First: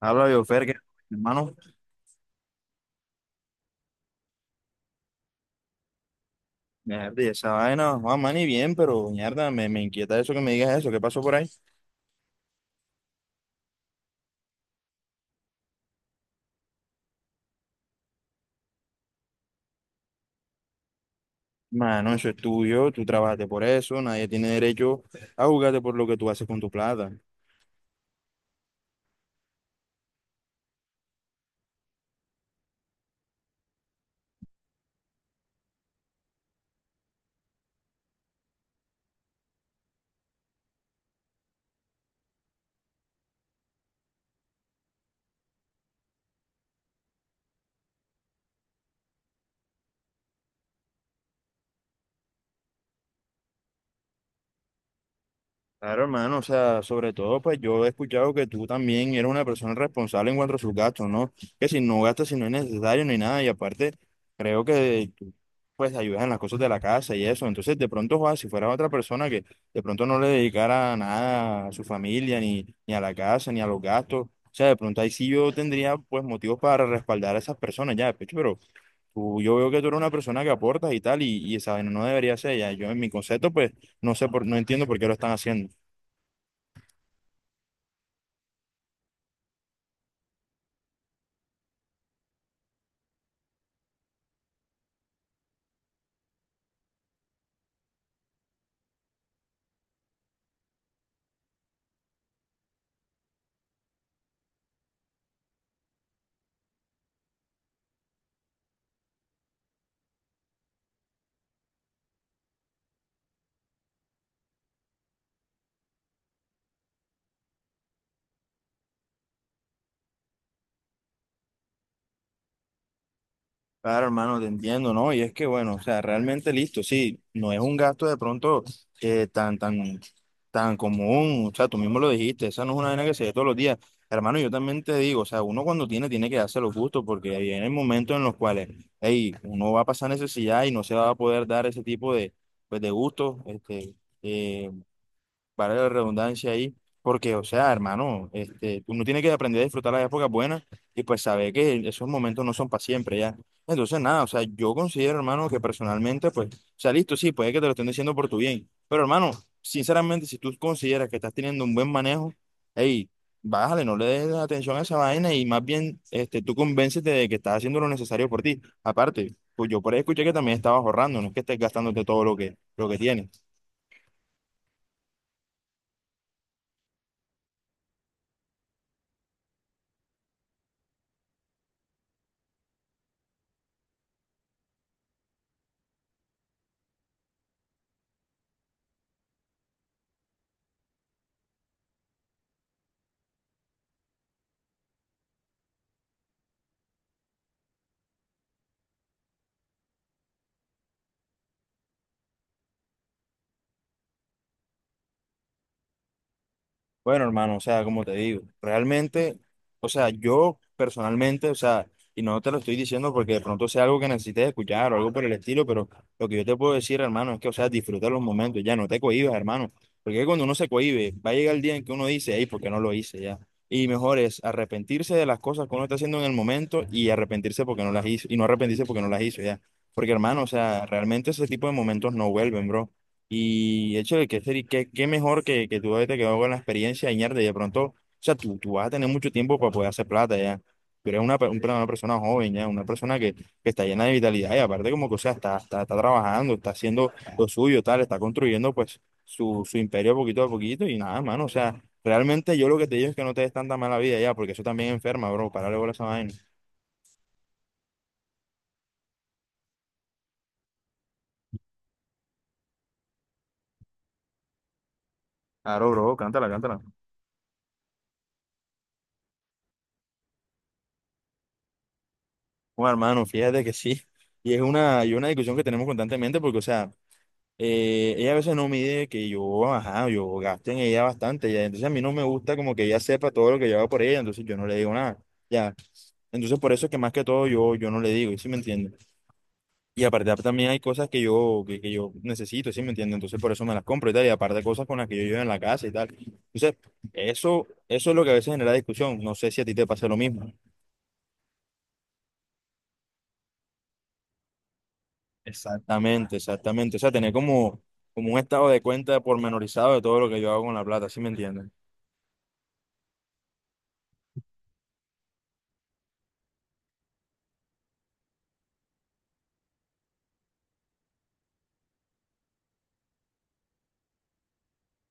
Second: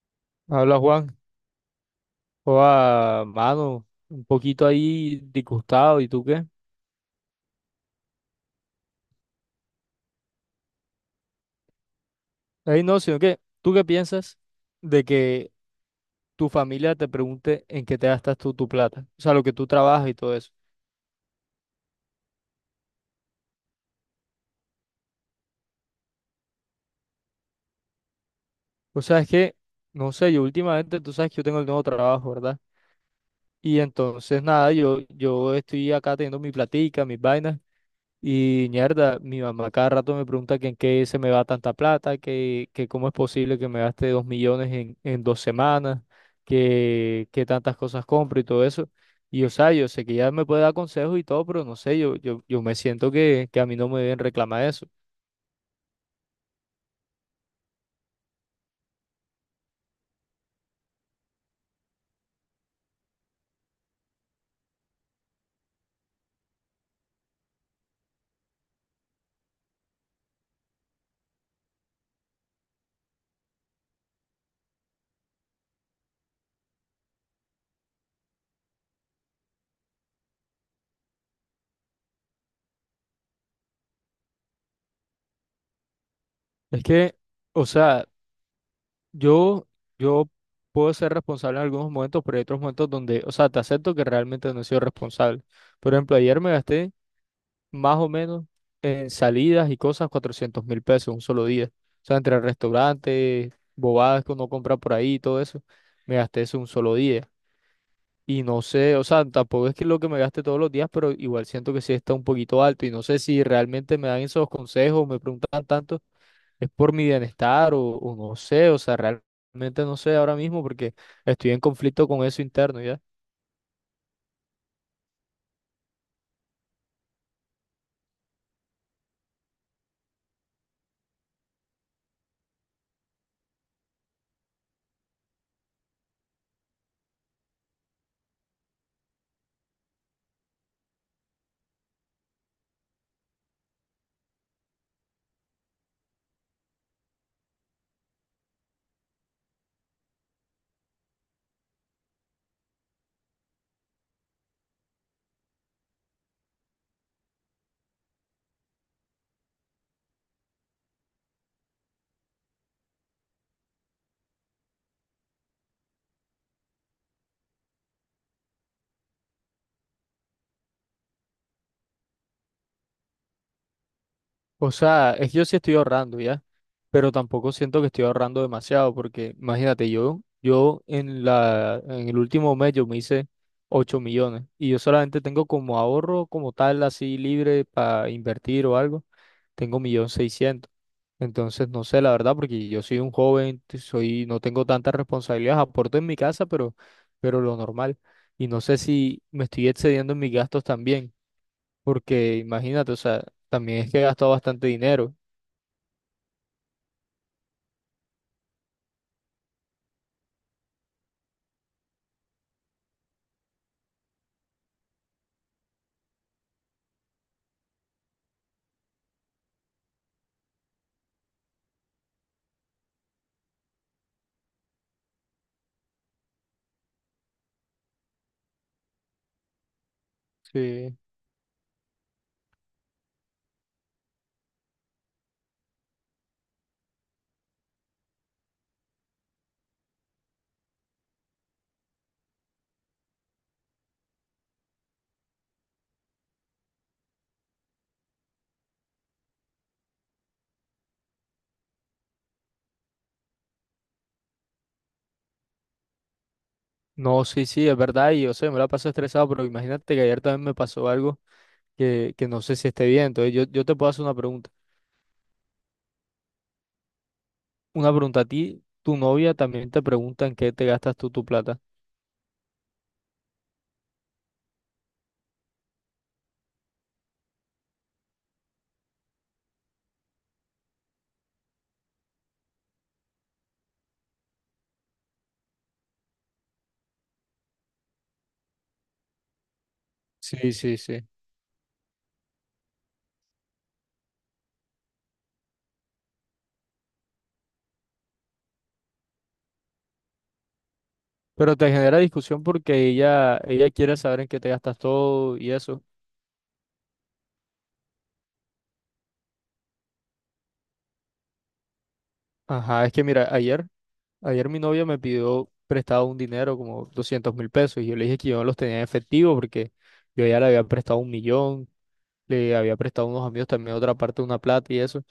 Habla yo, Fer, que, Habla Juan, hermano, o a mano, un poquito ahí disgustado, ¿y tú qué? mierda, y esa vaina, Juan, man, y bien, pero mierda, me inquieta eso que me digas eso, ¿qué pasó por ahí? Ahí no, sino que, ¿tú qué piensas de que tu familia te pregunte en qué te gastas tú tu plata? O sea, lo que tú trabajas y todo eso. Mano, eso es tuyo, tú trabajaste por eso, nadie tiene derecho a juzgarte por lo que tú haces con tu plata. O sea, es que, no sé, yo últimamente, tú sabes que yo tengo el nuevo trabajo, ¿verdad? Y entonces, nada, yo estoy acá teniendo mi platica, mis vainas. Y mierda, mi mamá cada rato me pregunta que en qué se me va tanta plata, que cómo es posible que me gaste 2.000.000 en dos semanas, que tantas cosas compro y todo eso. Y o sea, yo sé que ella me puede dar consejos y todo, pero no sé, yo me siento que a mí no me deben reclamar eso. Claro, hermano, o sea, sobre todo, pues yo he escuchado que tú también eres una persona responsable en cuanto a sus gastos, ¿no? Que si no gastas, si no es necesario, ni nada, y aparte, creo que tú, pues ayudas en las cosas de la casa y eso. Entonces, de pronto, Juan, si fueras otra persona que de pronto no le dedicara nada a su familia, ni a la casa, ni a los gastos, o sea, de pronto ahí sí yo tendría, pues, motivos para respaldar a esas personas ya, de pecho, pero tú, yo veo que tú eres una persona que aportas y tal, y esa vaina no debería ser ya. Yo, en mi concepto, pues, no entiendo por qué lo están haciendo. Es que, o sea, yo, yo puedo ser responsable en algunos momentos, pero hay otros momentos donde, o sea, te acepto que realmente no he sido responsable. Por ejemplo, ayer me gasté más o menos en salidas y cosas $400.000 un solo día. O sea, entre restaurantes, bobadas que uno compra por ahí y todo eso, me gasté eso un solo día. Y no sé, o sea, tampoco es que lo que me gaste todos los días, pero igual siento que sí está un poquito alto y no sé si realmente me dan esos consejos, me preguntan tanto, es por mi bienestar o no sé, o sea, realmente no sé ahora mismo porque estoy en conflicto con eso interno, ¿ya? Claro, hermano, te entiendo, ¿no? Y es que, bueno, o sea, realmente listo, sí, no es un gasto de pronto eh, tan, tan, tan común, o sea, tú mismo lo dijiste, esa no es una vaina que se ve todos los días. Hermano, yo también te digo, o sea, uno cuando tiene que darse los gustos, porque vienen momentos en los cuales, hey, uno va a pasar necesidad y no se va a poder dar ese tipo de, pues, de gustos, este, eh vale la redundancia ahí, porque, o sea, hermano, este, uno tiene que aprender a disfrutar las épocas buenas y pues saber que esos momentos no son para siempre ya. Entonces, nada, o sea, yo considero, hermano, que personalmente, pues, o sea, listo, sí, puede que te lo estén diciendo por tu bien, pero, hermano, sinceramente, si tú consideras que estás teniendo un buen manejo, hey, bájale, no le des atención a esa vaina y más bien, este, tú convéncete de que estás haciendo lo necesario por ti. Aparte, pues yo por ahí escuché que también estabas ahorrando, no es que estés gastándote todo lo que tienes. O sea, es que yo sí estoy ahorrando, ¿ya? Pero tampoco siento que estoy ahorrando demasiado, porque imagínate, yo en la, en el último mes yo me hice 8.000.000 y yo solamente tengo como ahorro como tal, así libre para invertir o algo, tengo 1.600.000. Entonces, no sé, la verdad, porque yo soy un joven, soy, no tengo tantas responsabilidades, aporto en mi casa, pero lo normal. Y no sé si me estoy excediendo en mis gastos también, porque imagínate, o sea, también es que he gastado bastante dinero. Bueno, hermano, o sea, como te digo, realmente, o sea, yo personalmente, o sea, y no te lo estoy diciendo porque de pronto sea algo que necesites escuchar o algo por el estilo, pero lo que yo te puedo decir, hermano, es que, o sea, disfruta los momentos, ya no te cohibas, hermano, porque cuando uno se cohíbe, va a llegar el día en que uno dice, hey, ¿por qué no lo hice ya? Y mejor es arrepentirse de las cosas que uno está haciendo en el momento y arrepentirse porque no las hizo, y no arrepentirse porque no las hizo ya. Porque, hermano, o sea, Sí. realmente ese tipo de momentos no vuelven, bro. Y hecho de que ser, y qué, qué mejor que tú haberte quedado con la experiencia y mierda, de pronto, o sea, tú vas a tener mucho tiempo para poder hacer plata ya. Tú eres una persona joven ya, una persona que está llena de vitalidad y aparte como que, o sea, está trabajando, está haciendo lo suyo, tal, está construyendo pues su imperio poquito a poquito y nada, mano, o sea, realmente yo lo que te digo es que no te des tanta mala vida ya, porque eso también enferma, bro, párale bola a esa vaina. No, sí, sí, es verdad, y yo sé, me la paso estresado, pero imagínate que ayer también me pasó algo que no sé si esté bien. Entonces, yo te puedo hacer una pregunta. Claro, bro, cántala, cántala. Una pregunta a ti, tu novia también te pregunta en qué te gastas tú tu plata. Bueno, hermano, fíjate que sí. Y es una, y una discusión que tenemos constantemente porque, o sea, ella a veces no mide que yo, ajá, yo gasto en ella bastante, ya. Entonces a mí no me gusta como que ella sepa todo lo que yo hago por ella, entonces yo no le digo nada, ya. Entonces por eso es que más que todo yo, yo no le digo, ¿sí me entiende? Y aparte Sí, también sí, hay sí. cosas que yo necesito, ¿sí me entiende? Entonces por eso me las compro y tal, y aparte cosas con las que yo llevo en la casa y tal. Entonces, eso es lo que a veces genera discusión. No sé si a ti te pasa lo mismo. Pero te genera discusión porque ella quiere saber en qué te gastas todo y eso. Exactamente, exactamente. O sea, como un estado de cuenta pormenorizado de todo lo que yo hago con la plata, ¿sí me entiendes? Ajá, es que mira, ayer, ayer mi novia me pidió prestado un dinero, como $200.000, y yo le dije que yo no los tenía en efectivo porque yo ya le había prestado 1.000.000, le había prestado a unos amigos también otra parte de una plata y eso.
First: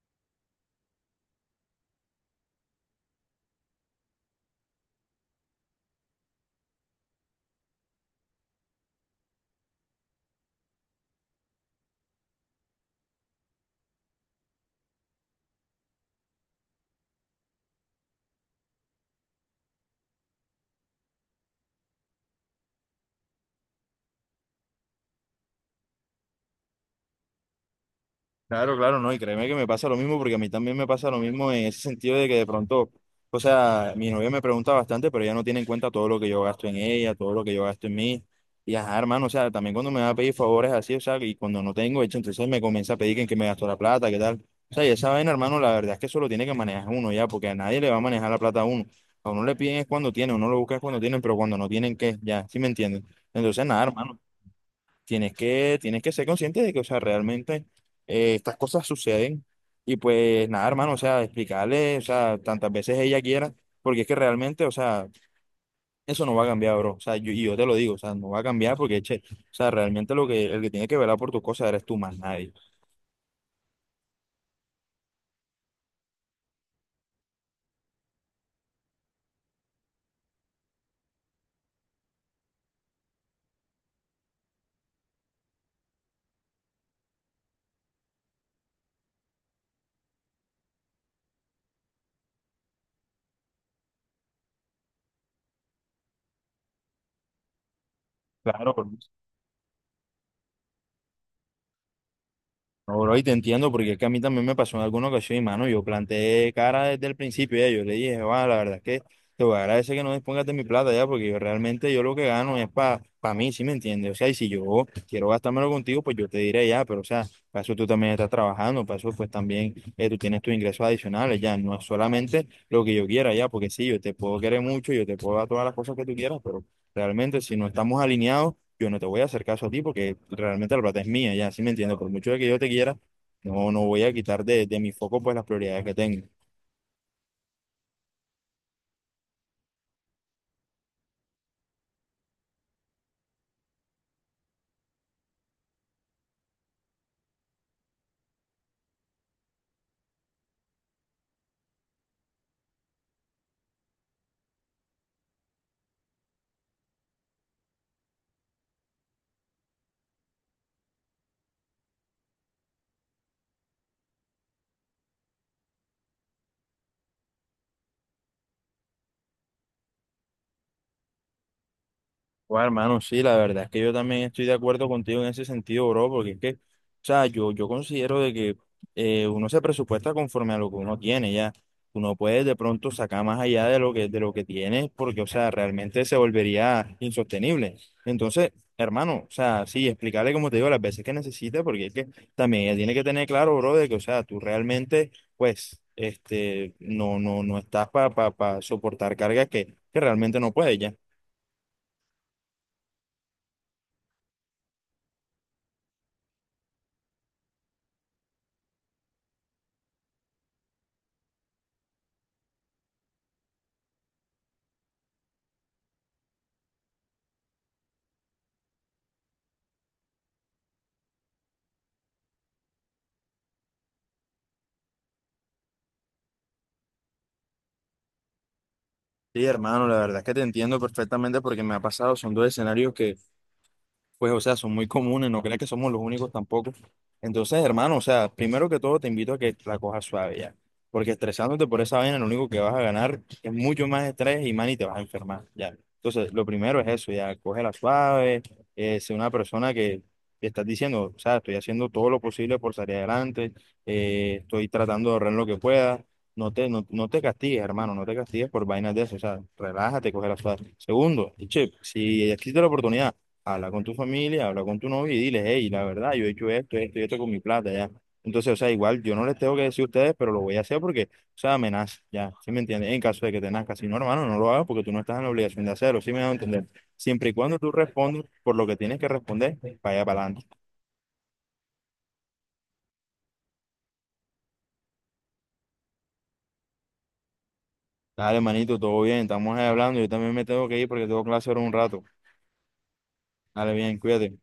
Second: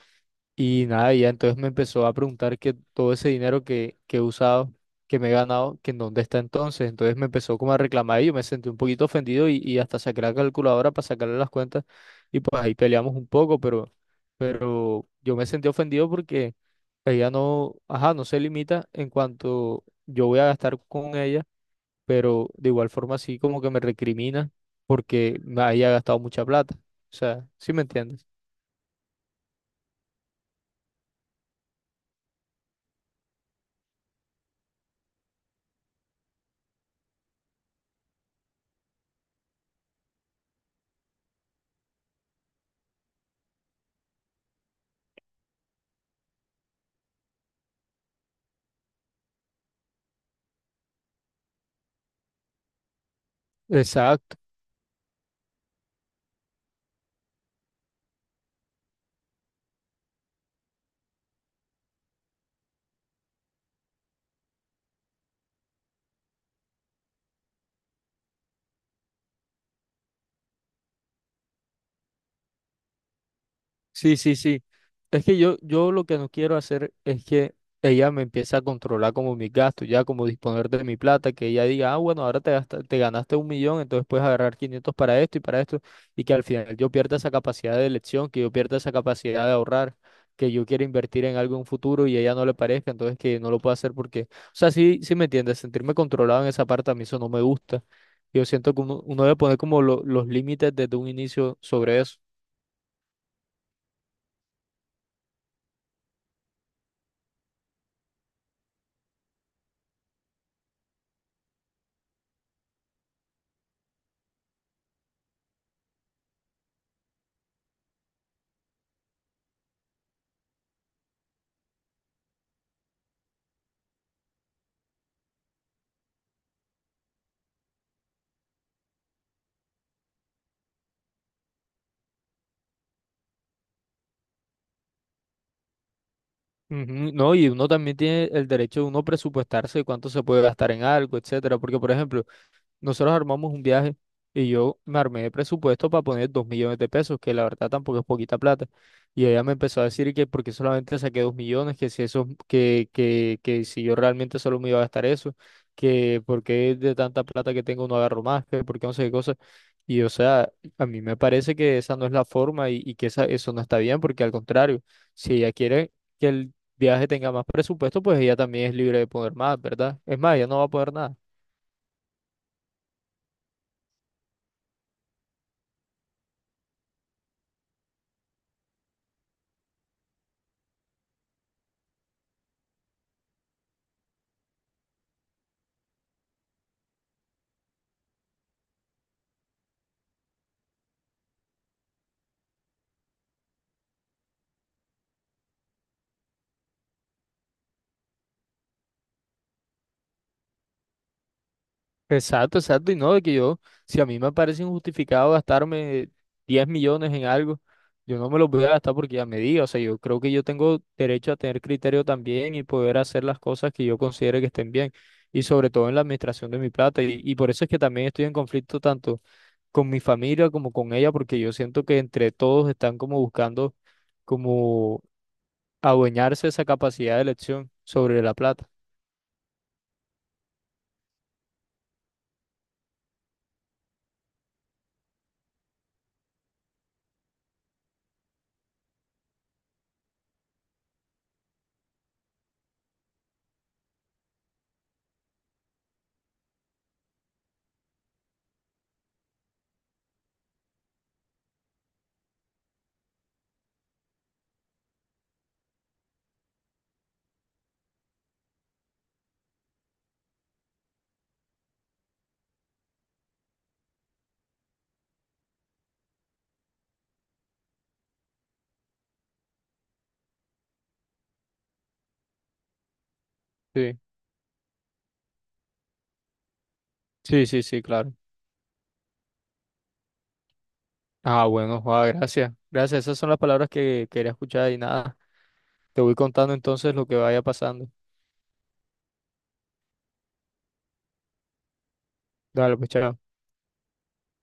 Y nada, y ya entonces me empezó a preguntar que todo ese dinero que he usado, que me he ganado, que en dónde está entonces. Entonces me empezó como a reclamar y yo me sentí un poquito ofendido y hasta saqué la calculadora para sacarle las cuentas y pues ahí peleamos un poco, pero yo me sentí ofendido porque ella no, ajá, no se limita en cuanto yo voy a gastar con ella, pero de igual forma sí como que me recrimina porque me haya gastado mucha plata. O sea, ¿sí me entiendes? Claro, claro, no, y créeme que me pasa lo mismo, porque a mí también me pasa lo mismo en ese sentido de que de pronto, o sea, mi novia me pregunta bastante, pero ella no tiene en cuenta todo lo que yo gasto en ella, todo lo que yo gasto en mí, y ajá, hermano, o sea, también cuando me va a pedir favores así, o sea, y cuando no tengo hecho, entonces me comienza a pedir que en qué me gasto la plata, qué tal, o sea, y esa vaina, hermano, la verdad es que eso lo tiene que manejar uno ya, porque a nadie le va a manejar la plata a uno le piden es cuando tiene, uno lo busca es cuando tienen, pero cuando no tienen, ¿qué? Ya, ¿sí me entienden? Entonces, nada, hermano, Exacto. Tienes que ser consciente de que, o sea, realmente estas cosas suceden. Y pues nada, hermano, o sea, explicarle, o sea, tantas veces ella quiera, porque es que realmente, o sea, eso no va a cambiar, bro. O sea, yo, y yo te lo digo, o sea, no va a cambiar porque, che, o sea, realmente lo que, el que tiene que velar por tus cosas eres tú más nadie. Sí, sí, sí. Es que yo lo que no quiero hacer es que ella me empiece a controlar como mis gastos, ya como disponer de mi plata, que ella diga, ah, bueno, ahora te ganaste un millón, entonces puedes agarrar 500 para esto, y que al final yo pierda esa capacidad de elección, que yo pierda esa capacidad de ahorrar, que yo quiera invertir en algo en un futuro y a ella no le parezca, entonces que no lo pueda hacer porque, o sea, sí, sí me entiendes, sentirme controlado en esa parte a mí eso no me gusta. Yo Claro, siento que uno, uno debe poner como los límites desde un inicio sobre eso. no, bro, y te entiendo, porque es que a mí también me pasó en alguna ocasión, y mano, yo planteé cara desde el principio, ya, yo le dije, va, la verdad es que te voy a agradecer que no dispongas de mi plata ya, porque yo realmente yo lo que gano es para mí, ¿sí me entiendes? O sea, y si yo quiero gastármelo contigo, pues yo te diré ya, pero o sea, para eso tú también estás trabajando, para eso pues también tú tienes tus ingresos adicionales, ya, no es solamente lo que yo quiera ya, porque sí, yo te puedo querer mucho, yo te puedo dar todas las cosas que tú quieras, pero realmente si no estamos alineados, yo no te voy a hacer caso a ti porque realmente la plata es mía, ya, sí me entiendo, por mucho de que yo te quiera, no voy a quitar de mi foco pues las prioridades que tengo. Ujú. No, y uno también tiene el derecho de uno presupuestarse cuánto se puede gastar en algo, etcétera. Porque, por ejemplo, nosotros armamos un viaje y yo me armé de presupuesto para poner 2.000.000 de pesos, que la verdad tampoco es poquita plata. Y ella me empezó a decir que porque solamente saqué 2.000.000, que si eso, que si yo realmente solo me iba a gastar eso, que porque de tanta plata que tengo no agarro más, que porque no sé qué cosa. Y o sea, a mí me parece que esa no es la forma y que esa, eso no está bien, porque al contrario, si ella quiere que el viaje tenga más presupuesto, pues ella también es libre de poner más, ¿verdad? Es más, ella no va a poner nada. Bueno, hermano, sí, la verdad es que yo también estoy de acuerdo contigo en ese sentido, bro, porque es que, o sea, yo considero de que uno se presupuesta conforme a lo que uno tiene, ya. Uno puede de pronto sacar más allá de de lo que tiene, porque, o sea, realmente se volvería insostenible. Entonces, hermano, o sea, sí, explicarle como te digo las veces que necesita, porque es que también ella tiene que tener claro, bro, de que, o sea, tú realmente, pues, este, no estás para soportar cargas que realmente no puedes, ya. Exacto, exacto. Y no, de que yo, si a mí me parece injustificado gastarme 10.000.000 en algo, yo no me los voy a gastar porque ya me diga. O sea, yo creo que yo tengo derecho a tener criterio también y poder hacer las cosas que yo considere que estén bien. Y sobre todo en la administración de mi plata. Y por eso es que también estoy en conflicto tanto con mi familia como con ella, porque yo siento que entre todos están como buscando como adueñarse esa capacidad de elección sobre la plata. Sí, hermano, la verdad es que te entiendo perfectamente porque me ha pasado, son dos escenarios que, pues, o sea, son muy comunes, no creas que somos los únicos tampoco. Entonces, hermano, o sea, primero que todo te invito a que la cojas suave ya, porque estresándote por esa vaina, lo único que vas a ganar es mucho más estrés y, man, y te vas a enfermar, ya. Entonces, lo primero es eso, ya, cógela suave, sé una persona que te estás diciendo, o sea, estoy haciendo todo lo posible por salir adelante, estoy tratando de ahorrar lo que pueda, no te castigues, hermano, no te castigues por vainas de eso, o sea, relájate, cógela suave. Segundo, y che, si existe la oportunidad, habla con tu familia, habla con tu novio y diles, hey, la verdad, yo he hecho esto, esto y esto con mi plata, ya. Entonces, o sea, igual yo no les tengo que decir a ustedes, pero lo voy a hacer porque, o sea, me nace, ya, ¿sí me entiendes? En caso de que te nazca, si no, Sí, hermano, no lo hagas porque tú no estás en la obligación de hacerlo, ¿sí me a entender? Siempre y sí, cuando sí, tú sí, claro. respondas por lo que tienes que responder, vaya para adelante. Ah, bueno, Juan, gracias. Gracias, esas son las palabras que quería escuchar y nada. Te voy contando entonces lo que vaya pasando. Dale, manito, todo bien, estamos ahí hablando, yo también me tengo que ir porque tengo clase ahora un rato. Dale, pues chao. Dale, bien, cuídate.